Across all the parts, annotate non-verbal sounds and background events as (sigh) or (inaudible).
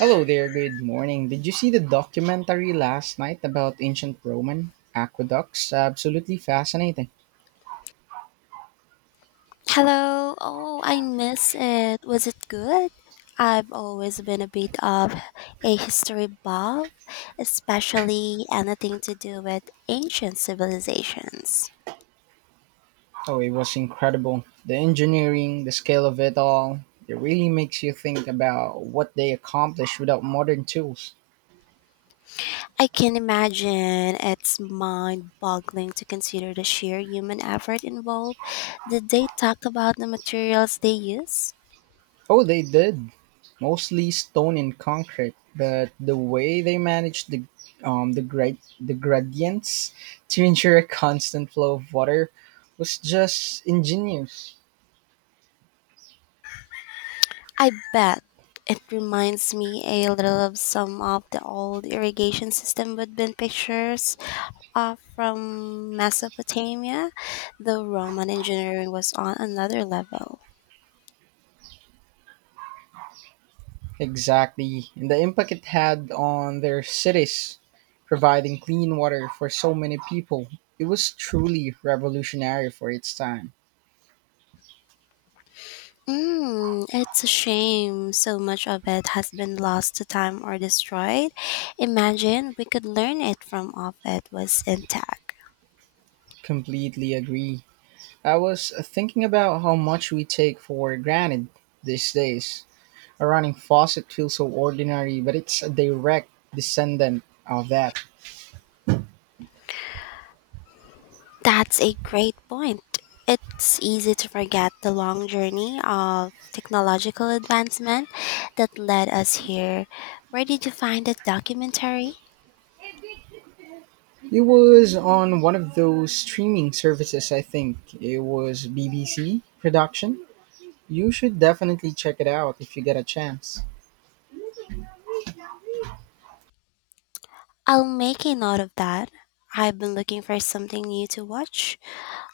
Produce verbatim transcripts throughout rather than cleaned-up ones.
Hello there, good morning. Did you see the documentary last night about ancient Roman aqueducts? Absolutely fascinating. Hello. Oh, I miss it. Was it good? I've always been a bit of a history buff, especially anything to do with ancient civilizations. Oh, it was incredible. The engineering, the scale of it all, it really makes you think about what they accomplished without modern tools. I can imagine it's mind boggling to consider the sheer human effort involved. Did they talk about the materials they use? Oh, they did. Mostly stone and concrete, but the way they managed the um, the, gra- the gradients to ensure a constant flow of water was just ingenious. I bet it reminds me a little of some of the old irrigation system with bin pictures uh, from Mesopotamia, the Roman engineering was on another level. Exactly. And the impact it had on their cities, providing clean water for so many people. It was truly revolutionary for its time. Mm, it's a shame so much of it has been lost to time or destroyed. Imagine we could learn it from of it was intact. Completely agree. I was thinking about how much we take for granted these days. A running faucet feels so ordinary, but it's a direct descendant of that. That's a great point. It's easy to forget the long journey of technological advancement that led us here. Where did you find that documentary? It was on one of those streaming services, I think. It was B B C production. You should definitely check it out if you get a chance. I'll make a note of that. I've been looking for something new to watch.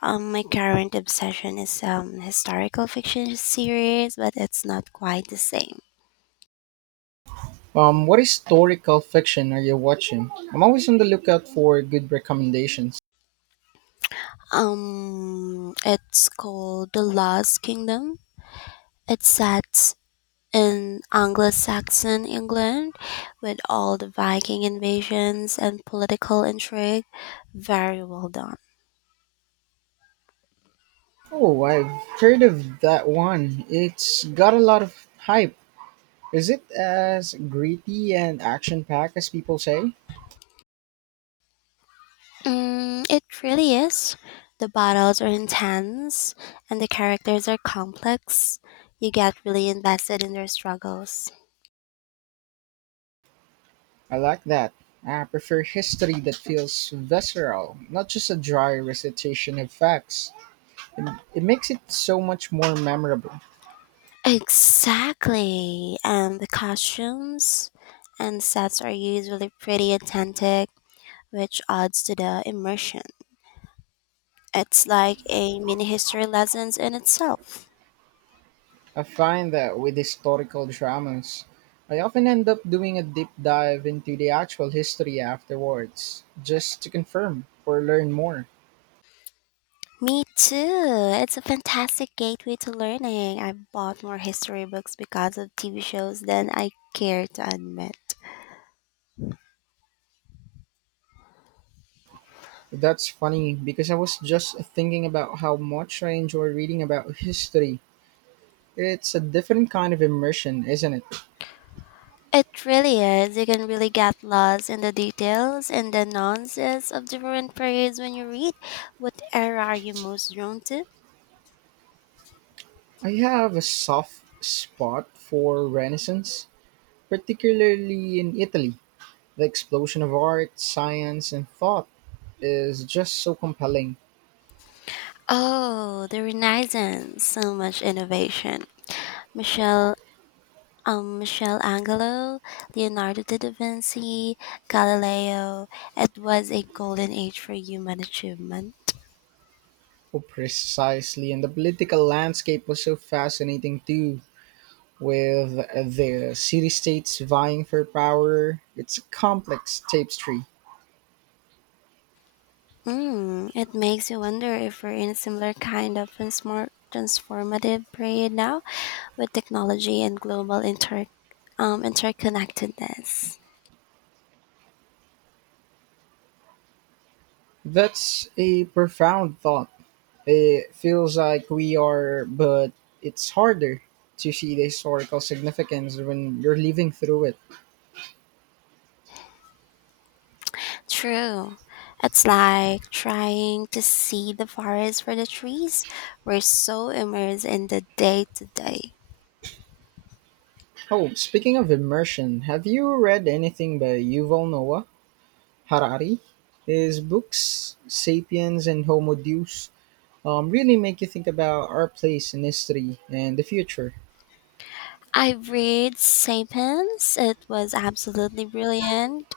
Um, my current obsession is um historical fiction series, but it's not quite the same. Um, what historical fiction are you watching? I'm always on the lookout for good recommendations. Um, it's called The Lost Kingdom. It's set in Anglo-Saxon England, with all the Viking invasions and political intrigue. Very well done. Oh, I've heard of that one. It's got a lot of hype. Is it as gritty and action packed as people say? Mm, it really is. The battles are intense and the characters are complex. You get really invested in their struggles. I like that. I prefer history that feels visceral, not just a dry recitation of facts. It makes it so much more memorable. Exactly. And the costumes and sets are usually pretty authentic, which adds to the immersion. It's like a mini history lessons in itself. I find that with historical dramas, I often end up doing a deep dive into the actual history afterwards, just to confirm or learn more. Me too. It's a fantastic gateway to learning. I bought more history books because of T V shows than I care to admit. That's funny because I was just thinking about how much I enjoy reading about history. It's a different kind of immersion, isn't it? It really is. You can really get lost in the details and the nuances of different periods when you read. What era are you most drawn to? I have a soft spot for Renaissance, particularly in Italy. The explosion of art, science, and thought is just so compelling. Oh, the Renaissance. So much innovation. Michelle um Michelangelo, Leonardo da Vinci, Galileo. It was a golden age for human achievement. Oh, precisely. And the political landscape was so fascinating too, with the city states vying for power. It's a complex tapestry. Mm, it makes you wonder if we're in a similar kind of transform- transformative period now with technology and global inter um, interconnectedness. That's a profound thought. It feels like we are, but it's harder to see the historical significance when you're living through it. True. It's like trying to see the forest for the trees. We're so immersed in the day to day. Oh, speaking of immersion, have you read anything by Yuval Noah Harari? His books, Sapiens and Homo Deus, um, really make you think about our place in history and the future. I read Sapiens. It was absolutely brilliant.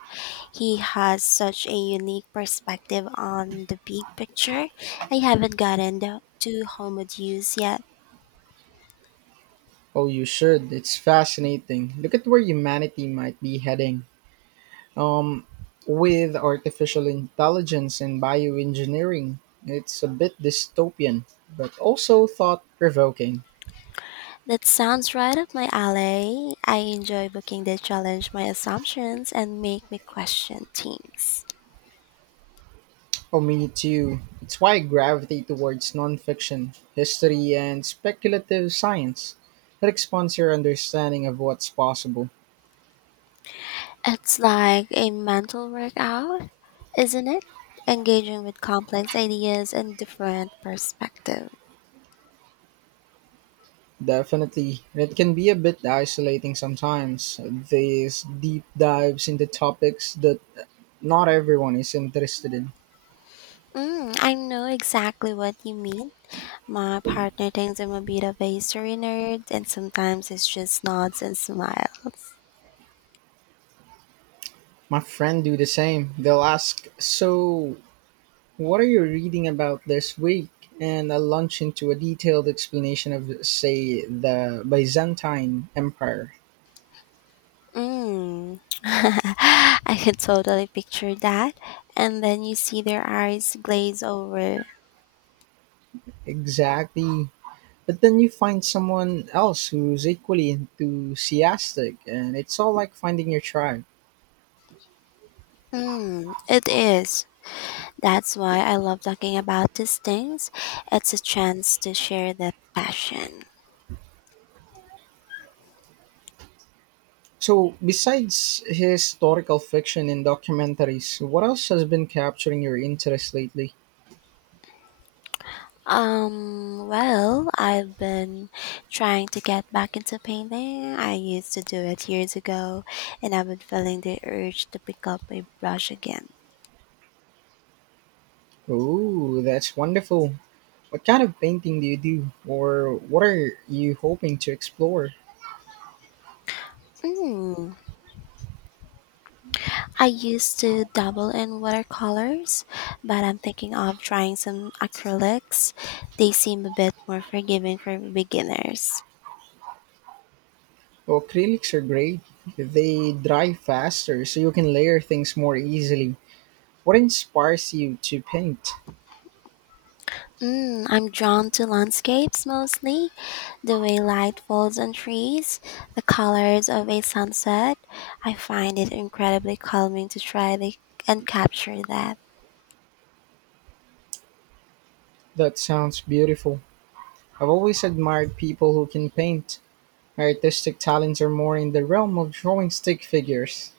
He has such a unique perspective on the big picture. I haven't gotten the- to Homo Deus yet. Oh, you should. It's fascinating. Look at where humanity might be heading. Um, with artificial intelligence and bioengineering, it's a bit dystopian, but also thought provoking. That sounds right up my alley. I enjoy booking that challenge my assumptions and make me question things. Oh, me too. It's why I gravitate towards nonfiction, history, and speculative science. It expands your understanding of what's possible. It's like a mental workout, isn't it? Engaging with complex ideas and different perspectives. Definitely. It can be a bit isolating sometimes, these deep dives into topics that not everyone is interested in. Mm, I know exactly what you mean. My partner thinks I'm a bit of a history nerd, and sometimes it's just nods and smile. My friend do the same. They'll ask, "So, what are you reading about this week?" And I'll launch into a detailed explanation of, say, the Byzantine Empire. Mm. (laughs) I can totally picture that. And then you see their eyes glaze over. Exactly. But then you find someone else who's equally enthusiastic, and it's all like finding your tribe. Hmm, it is. That's why I love talking about these things. It's a chance to share the passion. So, besides historical fiction and documentaries, what else has been capturing your interest lately? Um, well, I've been trying to get back into painting. I used to do it years ago, and I've been feeling the urge to pick up a brush again. Oh, that's wonderful. What kind of painting do you do, or what are you hoping to explore? Mm. I used to dabble in watercolors, but I'm thinking of trying some acrylics. They seem a bit more forgiving for beginners. Well, acrylics are great. They dry faster, so you can layer things more easily. What inspires you to paint? Mm, I'm drawn to landscapes mostly, the way light falls on trees, the colors of a sunset. I find it incredibly calming to try the, and capture that. That sounds beautiful. I've always admired people who can paint. My artistic talents are more in the realm of drawing stick figures.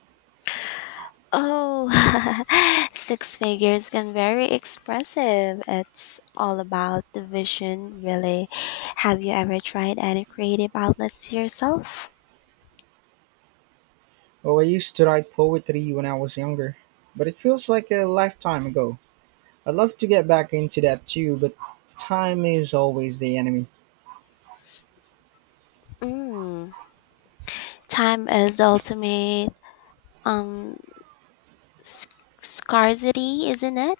Oh, (laughs) six figures can very expressive. It's all about the vision, really. Have you ever tried any creative outlets yourself? Oh, I used to write poetry when I was younger, but it feels like a lifetime ago. I'd love to get back into that too, but time is always the enemy. Mm, time is the ultimate um sc- scarcity, isn't it?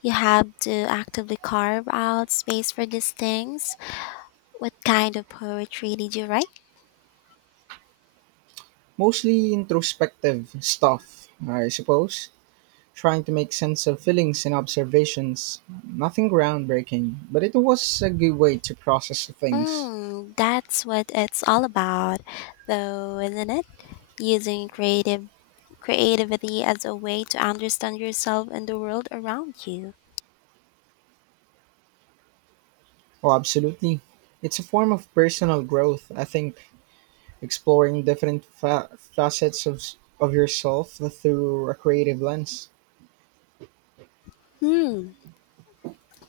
You have to actively carve out space for these things. What kind of poetry did you write? Mostly introspective stuff, I suppose. Trying to make sense of feelings and observations. Nothing groundbreaking, but it was a good way to process things. Mm, that's what it's all about, though, isn't it? Using creative creativity as a way to understand yourself and the world around you. Oh, absolutely. It's a form of personal growth, I think. Exploring different fa- facets of, of yourself through a creative lens. Hmm,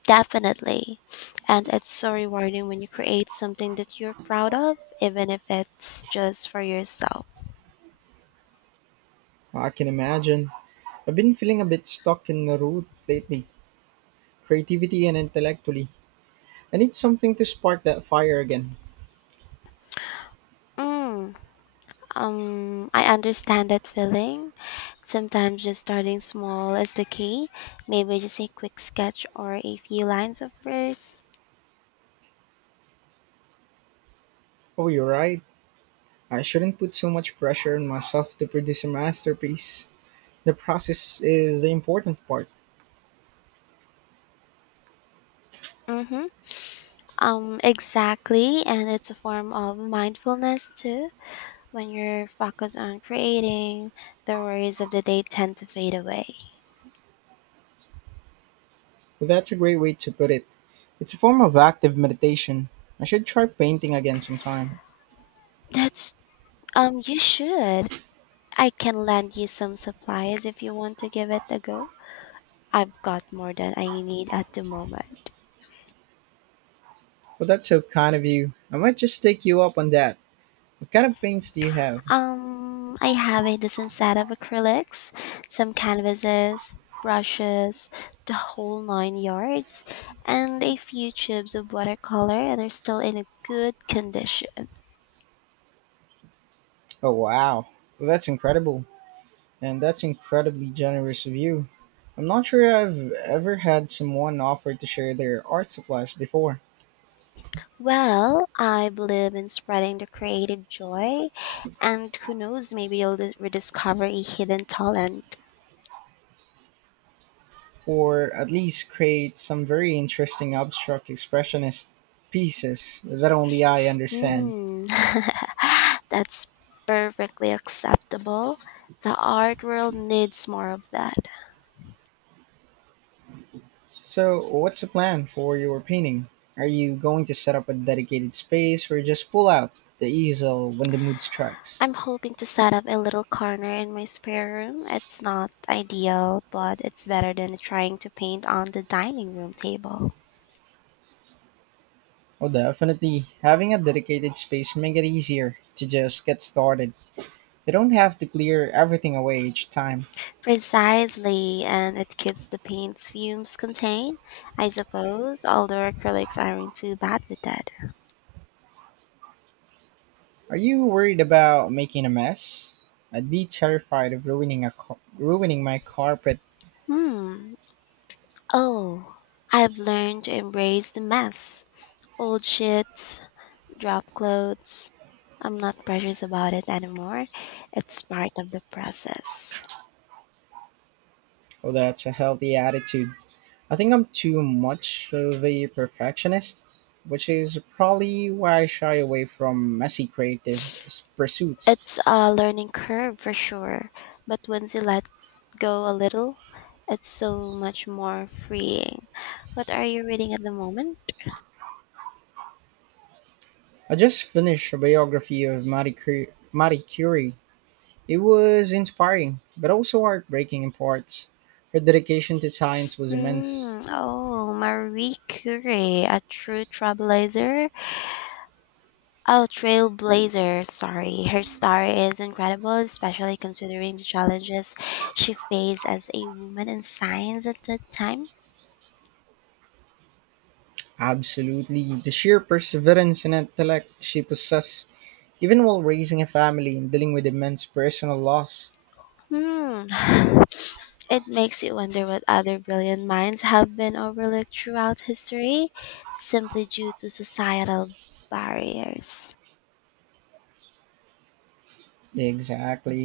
definitely. And it's so rewarding when you create something that you're proud of, even if it's just for yourself. I can imagine. I've been feeling a bit stuck in the rut lately, creativity and intellectually. I need something to spark that fire again. Mm. Um, I understand that feeling. Sometimes just starting small is the key. Maybe just a quick sketch or a few lines of verse. Oh, you're right. I shouldn't put so much pressure on myself to produce a masterpiece. The process is the important part. Mm-hmm. Um, exactly, and it's a form of mindfulness too. When you're focused on creating, the worries of the day tend to fade away. But that's a great way to put it. It's a form of active meditation. I should try painting again sometime. That's um, You should. I can lend you some supplies if you want to give it a go. I've got more than I need at the moment. Well, that's so kind of you. I might just take you up on that. What kind of paints do you have? Um, I have a decent set of acrylics, some canvases, brushes, the whole nine yards, and a few tubes of watercolor they are still in a good condition. Oh, wow. Well, that's incredible. And that's incredibly generous of you. I'm not sure I've ever had someone offer to share their art supplies before, Well, I believe in spreading the creative joy, and who knows, maybe you'll dis- rediscover a hidden talent. or at least create some very interesting abstract expressionist pieces that only I understand. Hmm, (laughs) that's perfectly acceptable. The art world needs more of that. So, what's the plan for your painting? Are you going to set up a dedicated space or just pull out the easel when the mood strikes? I'm hoping to set up a little corner in my spare room. It's not ideal, but it's better than trying to paint on the dining room table. Oh, definitely. Having a dedicated space makes it easier to just get started. You don't have to clear everything away each time. Precisely, and it keeps the paint's fumes contained, I suppose, although acrylics aren't too bad with that. Are you worried about making a mess? I'd be terrified of ruining a ca- ruining my carpet. Hmm. Oh, I've learned to embrace the mess. Old sheets, drop clothes. I'm not precious about it anymore. It's part of the process. Oh, that's a healthy attitude. I think I'm too much of a perfectionist, which is probably why I shy away from messy creative s- pursuits. It's a learning curve for sure, but once you let go a little, it's so much more freeing. What are you reading at the moment? I just finished a biography of Marie, Cur- Marie Curie. It was inspiring, but also heartbreaking in parts. Her dedication to science was immense. Hmm. Oh, Marie Curie, a true trailblazer. Oh, trailblazer. Sorry, her story is incredible, especially considering the challenges she faced as a woman in science at that time. Absolutely. The sheer perseverance and intellect she possessed, even while raising a family and dealing with immense personal loss. Hmm. (sighs) It makes you wonder what other brilliant minds have been overlooked throughout history simply due to societal barriers. Exactly.